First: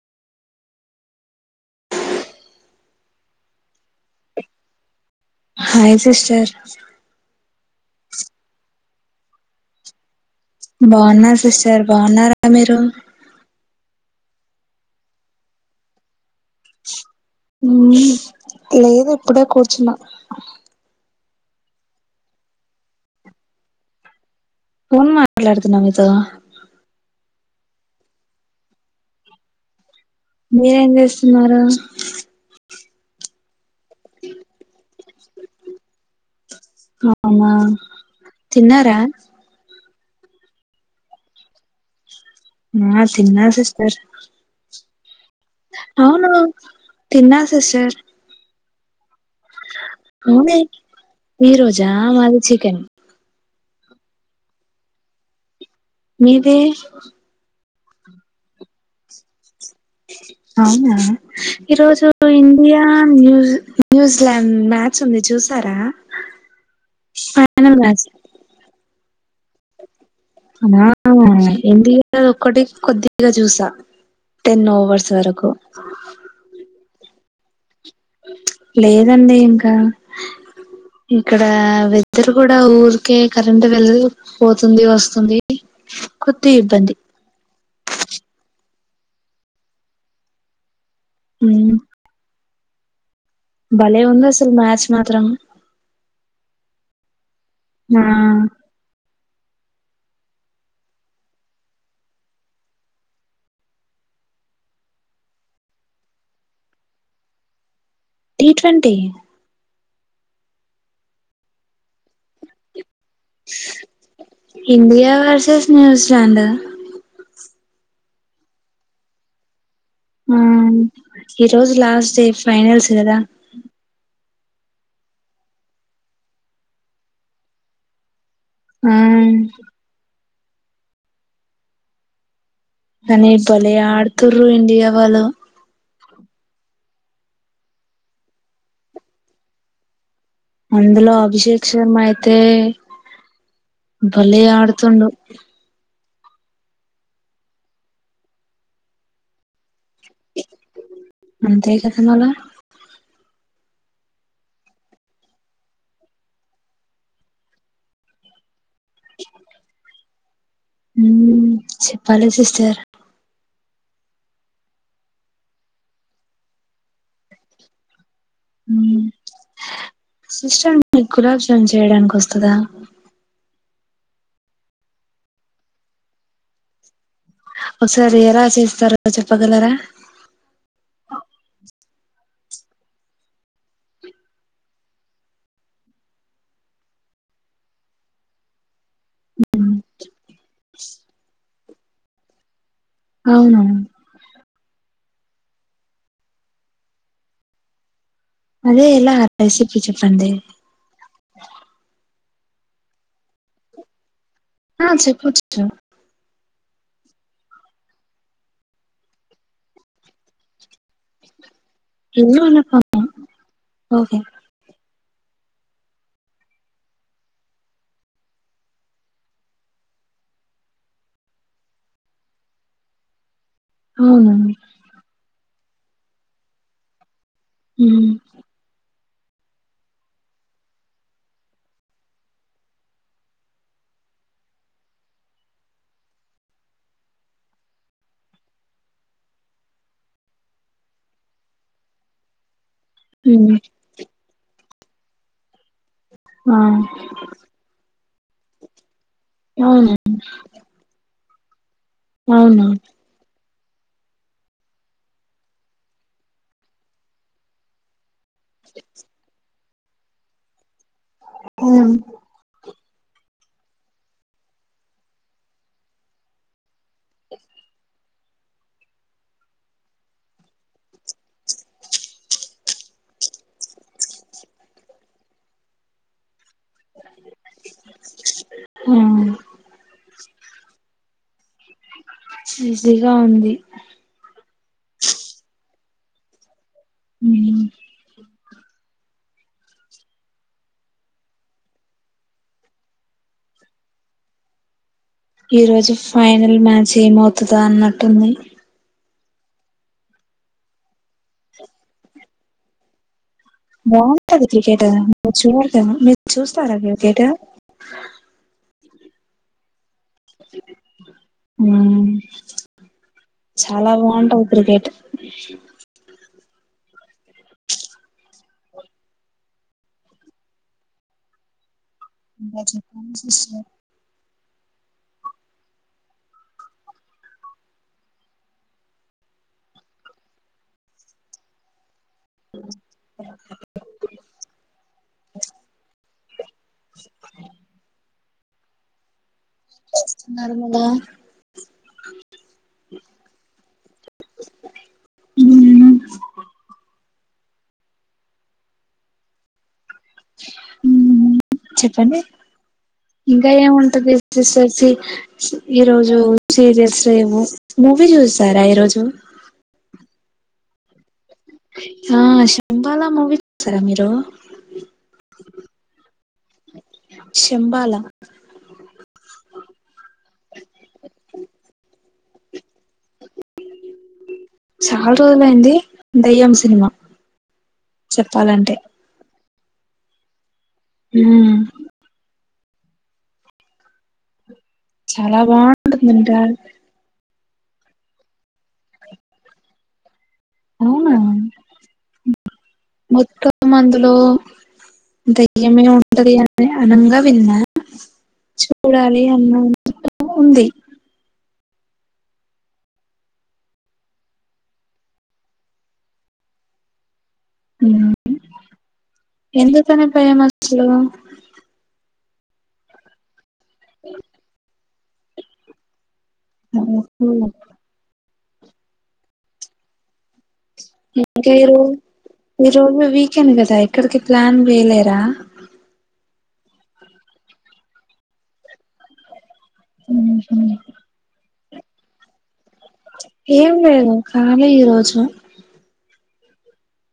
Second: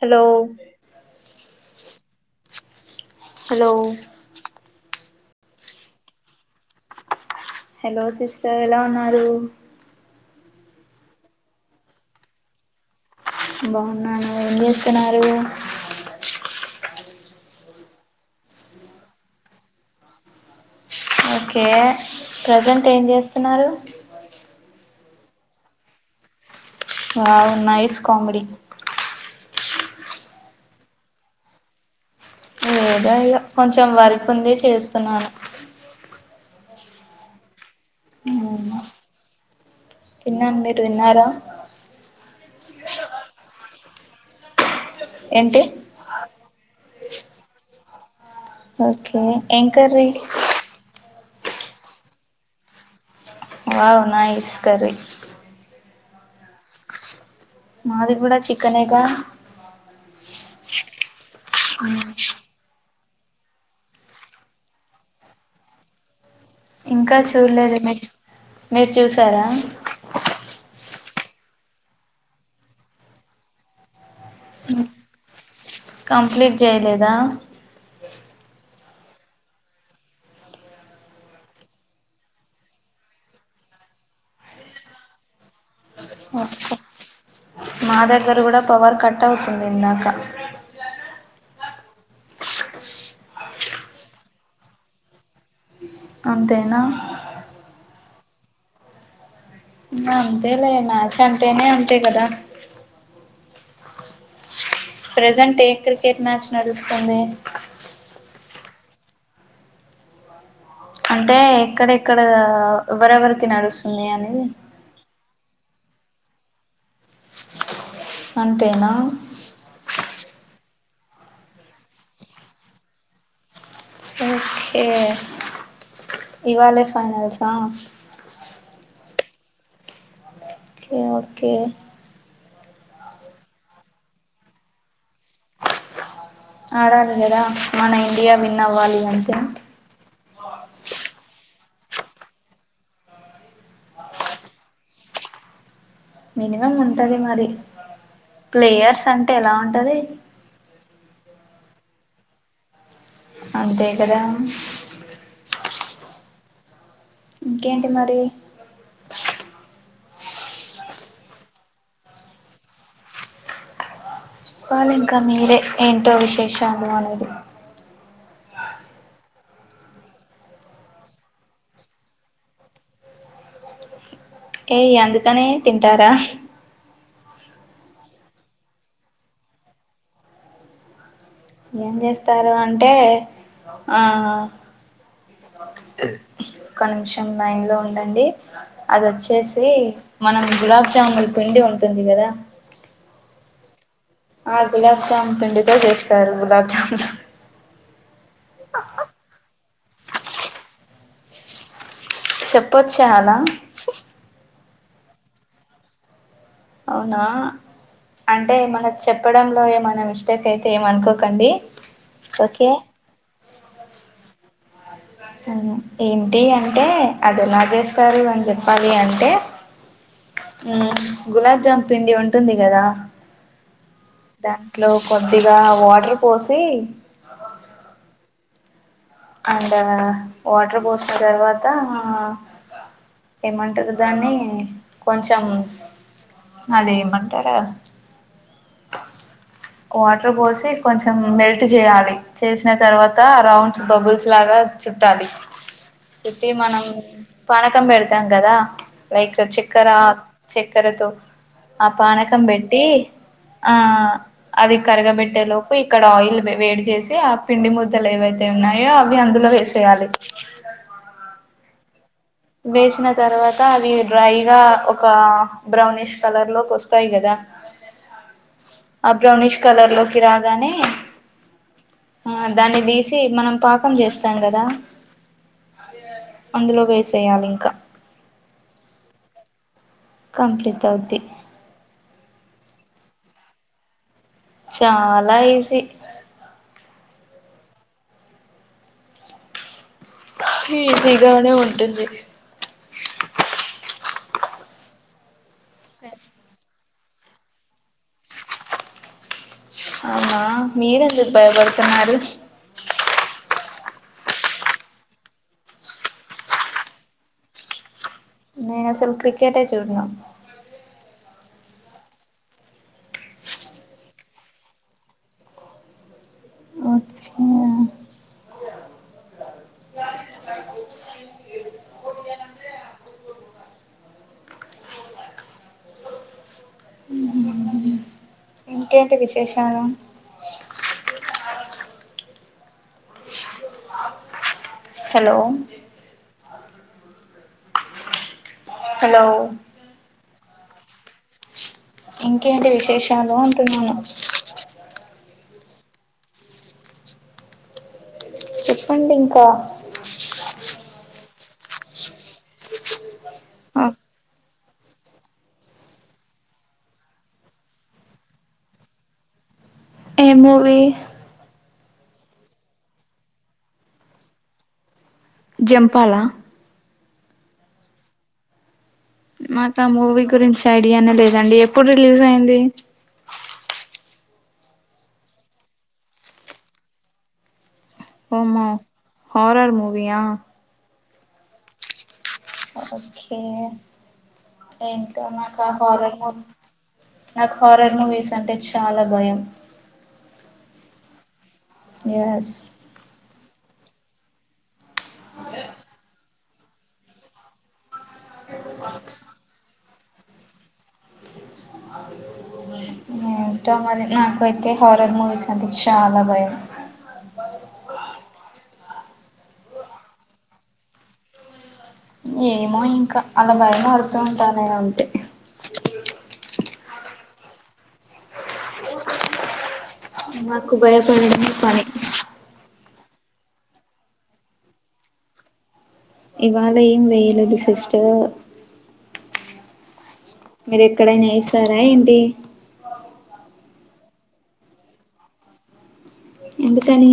Hello hello hi sisters hello sister ఎలా ఉన్నారు బాగున్నార్ సిస్టర్ బాగున్నారా మీరు బాగున్నాను ఏం జేస్తున్నారు ఉమ్ లేదు ఇప్పుడే కూర్చున్న ఓకె ప్రజెంట్ ఏం చేస్తున్నారు ఫోన్ మాట్లాడుతున్నా మీతో వావ్ నైస్ కామెడి మీరేం చేస్తున్నారు ఏదో ఇలా కొంచెం వర్క్ ఉంది చేస్తున్నాను అ [unintelligible] తిన్నార తిన్నాను మీరు తిన్నారా ఆ తిన్న సిస్టర్ ఏంటి అవును తిన్నా సిస్టర్ ఓకే ఎం కర్రీ అవునే ఈ రోజా మాది చికెన్ వావ్ నైస్ కర్రీ మీదే మాది కూడా చికెనేగా అవునా ఈ ఉ రోజు ఇండియా ఆ న్యూ న్యూజిలాండ్ మ్యాచ్ ఉంది చూసారా ఇంకా ఫైనల్ చూడలేదండి మ్యాచ్ మేమ్ మీరు చూసారా మా ఆ ఉమ్ ఇండియాది ఒకటి కొద్దిగా చూసా టెన్ ఓవర్స్ వరకు కంప్లిట్ చేయలేదా లేదండి ఇంకా ఇక్కడ వెదర్ కూడా ఊరికే కరెంట్ వేళలు పోతుంది వస్తుంది కొద్ది ఓకే ఇబ్బంది మా దగ్గర కుడా పవర్ కట్ అవుతుంది ఇందాక ఉమ్ భలే ఉందెసలు మ్యాచ్ మాత్రం అంతేనా ఆ అంతేలే మ్యాచ్ అంటేనె అంతే కదా ప్రెజెంట్ ఏ క్రికెట్ మ్యాచ్ నడుస్తుంది టీ ట్వంటీ అంటే ఎక్కడెక్కడా ఎవరెవరికి నడుస్తుంది అనేది న్యూజ్లాండ్ అంతేనా ఆ ఈ రోజు లాస్ట్ డే ఫైనల్స్ గదా ఓకే ఇవాలే ఫైనల్సా ఆ ఓకే ఓకే కానీ భలే ఆడుత్రు ఇండియా వాళ్ళు ఆడాలి కదా మన ఇండియా విన్ అవ్వాలి అంటె. అందులో అభిషేక్ శర్మ అయితే భలే ఆడుతుండు మినిమమ్ ఉంటది మరి ప్లేయర్స్ అంటె ఎలా ఉంటది. అంతే కదా మల్ల అంతే కదా ఇంకేంటి మరి ఉ చెప్పాలి సిస్టర్ చెప్పాలి ఇంకా మీరే ఏంటో విశేషలు అనేది ఉ సిస్టర్ మీకు గులాబ్ జామ్ చేయడానికి వస్తదా. ఏయ్ అందుకనే తింటారా ఒసారి ఎలా చేస్తారో చెప్పగలరా ఎమ్ చేస్తారు అంటే ఆ ఒక నిమిషం లైన్లో ఉండండి అదొచ్చేసి మనం గులాబ్జామున్ పిండి ఉంటుంది కదా. అవును ఆ గులాబ్ జామ్ పిండితో చేస్తారు గులాబ్ జామ్సు. అదే ఎలా రెసిప్ చెప్పండి చెప్పొచ్చ అలా ఆ చెప్పొచ్చు అవునా అంటే మన చెప్పడంలో ఏమైనా మిస్టేక్ అయితే ఏమనుకోకండి. ఓకే [inaudible] ఓకే అవును ఏంటి అంటే అది ఎలా చేస్తారు అని చెప్పాలి అంటే. ఉ గులాబ్జామ్ పిండి ఉంటుంది కదా అవును దాంట్లో కొద్దిగా వాటర్ పోసి ఉ అండ్ వాటర్ పోసిన తర్వాతా ఏమంటారు దాన్ని కొంచెం అదేమంటారు వాటర్ పోసి కొంచెం మెల్ట్ చేయాలి చేస్ దాని తర్వాత మ్మ్ రౌండ్స్ బబుల్స్ లాగా చుట్టాలి. చుట్టి ఆ మనం పానకం పెడతాం కదా లైక్ చక్కెర అవును చక్కెరతో ఆ పానకం అవును పెట్టి ఆ అది కరగబెట్టేలోపు ఇక్కడ ఆయిల్ వేడి చేసి ఆ పిండి ముద్దలు ఏవై దే ఉన్నాయో అవి అందులో వేసేయాలి ఉ వేసిన తర్వాత అవి డ్రైగా ఒక బ్రౌనిష్ కలర్ లోకి వస్త్ తాయి కదా ఆ బ్రౌనిష్ కలర్ లోకి రాగానే ఆ దాన్ని తీసి మనం పాకం చేస్తాం కదా అందులో వేసేయాలి ఇంకా ఉ కంప్లీట్ అవుద్ది ఈజీగా ఉంది చాలా ఈజీ ఉ ఈజీగానే ఉంటుంది ఈ రోజు ఫైనల్ మ్యాచ్ ఏమవుతుదా అన్నట్టుంది అవునా మీరు ఎందుకు భయపడుతున్నారు బాగుంటది క్రికెట్ మీరు చూడరెమో మీరు చూస్తారా క్రికెటు నేను క్రికెటే చూడను ఉ చాలా బాగుంటది క్రికెట్ వచ్చే ఇంకా చెప్పండి సిస్టర్ ఇంకేంటి విశేషాలు హలో హలో నర్మదా ఇంకేంటి విశేషాలు అంటున్నాను ఉ చెప్పండి ఇంకా చెప్పండి ఇంకా ఏం ఉంటది ఈరోోజు సీరియల్స్ ఏమ మూవీ చూస్తారా ఈరోోజు ఏమవ ఆ శంభాల మూవీ సారా మీరు జంపాాల శంబల మాకు మూవీ గురించి ఐడియానే లేదండి ఎప్పుడు రిలీజ్ అయింది చాలా రోజుల అయింది దయ్యం సినిమా ఓమ్మో చెప్పాలంటే హారర్ మూవీ హ ఓకే చాలా బాగుంటుందంట ఏంటన్నార నాకు హారర్ మూవీస్ అంటే చాలా భయం అవునా ఎస్ మొత్తం అందులో దయ్యమే ఉంటది అ అనంగా విన్నా చూడాలి అన్న ఉంది ఏ టో మని నాకైతే హారర్ మూవీస్ అంటే చాలా భయం ఎందుకు అని భయం అసలు ఏమో ఇంకా అలా భయడుతుూ ఉంటాన ఉంటే అ మాకు భయపడడం ఇంకా ఈ రో పని ఈ రోజు వీకెండ్ కదా ఇక్కడికి ప్లాన్ వేయలేరా ఇవాళం వేలుది సిస్టర్ మీరు ఎక్కడైనా వస్తారా ఏంటి ఏం లేదు కాలి ఈరోోజు ఎందుకని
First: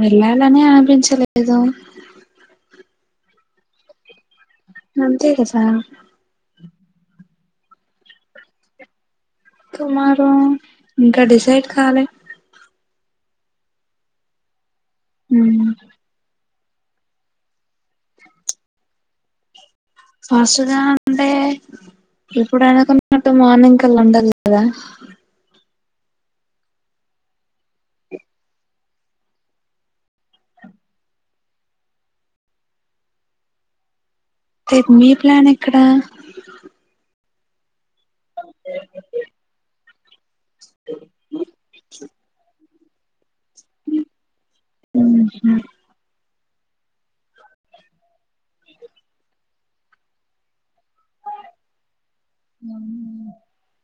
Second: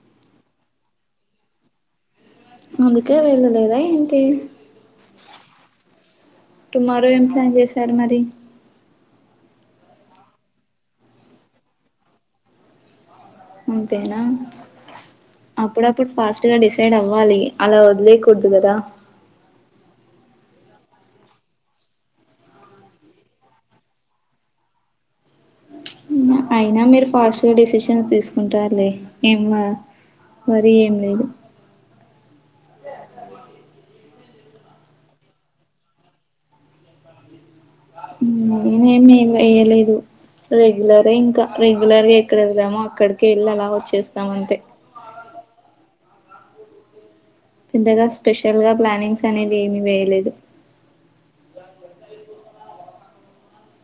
వెళ్లాలని అనిపించలేదు అందుకే వెళ్ళలేదా ఏంటి నంత క సా టుమారో ఏం ప్లాన్ చేశారు మరి కుమారు ఇంకా డిసైడ్ కాలి అంతేనా మ్మ్ అప్పుడు అప్పుడు పాస్ డిసైడ్ అవ్వాలి అలా వదిలేకూడదు కదా ఫాస్తుదనంటే ఇప్పుడు అనుకున్నట్టు మార్నింగ్కలా ఉండాల కదా అయినా మీరు ఫాస్ట్గా డిసిషన్ తీసుకుంటారు ఏం మరి ఏం లేదు రేపు మి ప్లాన్ ఎక్కడ నమి ఎలే ఇదు రెగ్యులర్ ఇంకా రెగ్యులర్గా ఎక్కడ వెళ్దామో అక్కడిక వెళ్ళి అలా వచ్చేస్తామ అంతే హ ఇంతగా స్పెషల్ గా ప్లానింగ్స్ అనేది ఏమి వేయలేదు అ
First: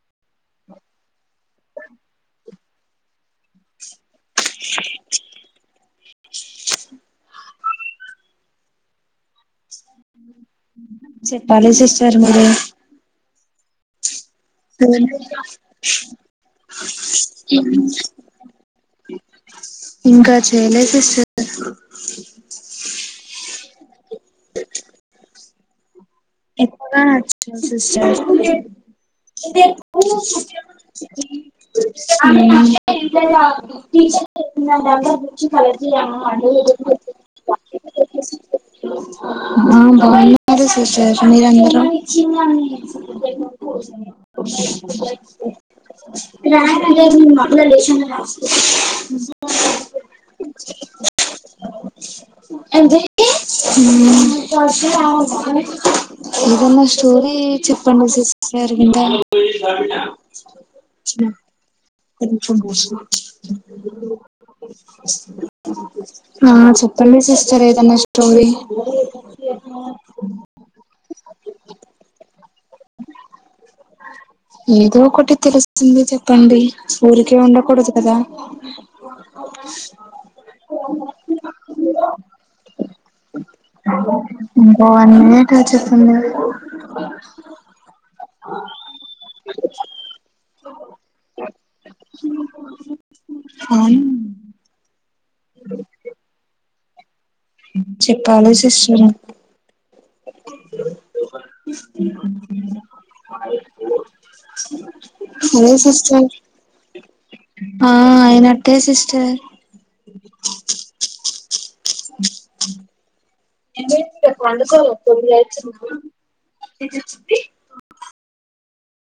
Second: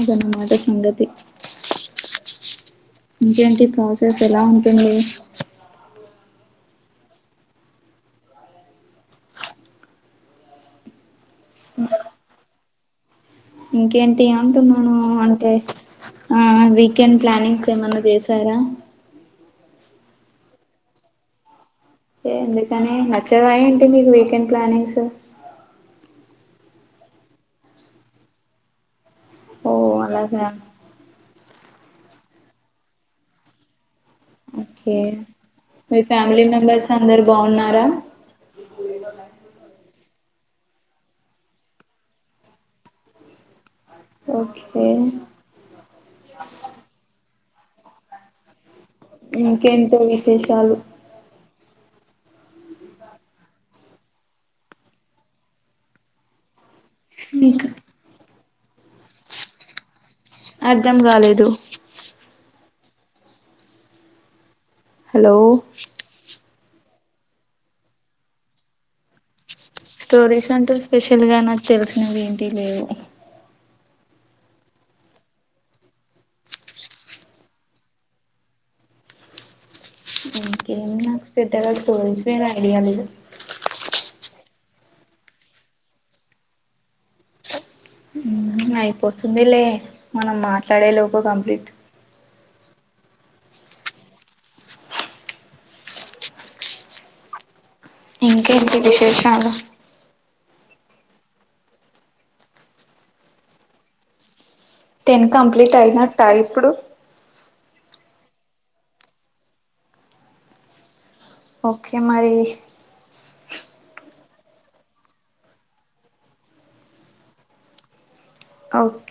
అదన్న మాట సంగతి ఇంకేంటి ప్రాసెస్ ఎలా ఉంటుంది చెప్పాలి సిస్టర్ మీరు ఇంకేంటి అది అంటున్నాను అంటే ఆ వీకెండ్ ప్లానింగ్స్ ఏమన్నా చేసారా ఇంకా చేయలేసిస్టర్ ఎందుకని నచ్చగాయంంటి మీకు వీకెండ్ ప్లానింగ్స్ ఎక్క అచ్చ సిస్టర్ ఓ ఆ అలాగా బాగున్నారు ఓకే మీ ఫ్యామిలీ మెంబర్స్ అందరు బాగున్నారా ఆ బాగున్నారు సిస్టర్ మీరుందరూ ఓకే దేశాంలో రాష్ట ఇంకేంటివిశేషాలు ఎంత ఇధి ఏమన్నా స్టోరీ ఇంకా చెప్పండి సిస్టర్. విటను అర్ధం కాలేదు కొషస్తు హలో ఆ చెప్పండి సిస్టర్ ఏదన్నా స్టోరీ స్టోరీస్ అంటూ స్పెషల్ గా నాకు తెలిసినవి ఏంటి లేవు ఏదో ఒకటి తెలుసింది చెప్పండి ఊరికే ఉండకూడదు కదా కే నాకు పెద్దగా చో మీ ఐడియాాల ఇకా అన్నట వచ్చస్తున్నా అయిపోతుంది లే మనం మాట్లాడేలోపు కంప్లీట్ అవు అ చెప్పాలి ఇంకేంటి సిస్టమ్ విశేషాలు టెన్ అదే కంప్లీట్ అయినట్ట సిస్టర్ ఇప్పుడు ఆ అయినక్కే సిస్టర్ ఓకే మరి ఇప్పుడు పండుకోళ్ళ తొమ్మిది వేలండి మరి ఆ ఓకే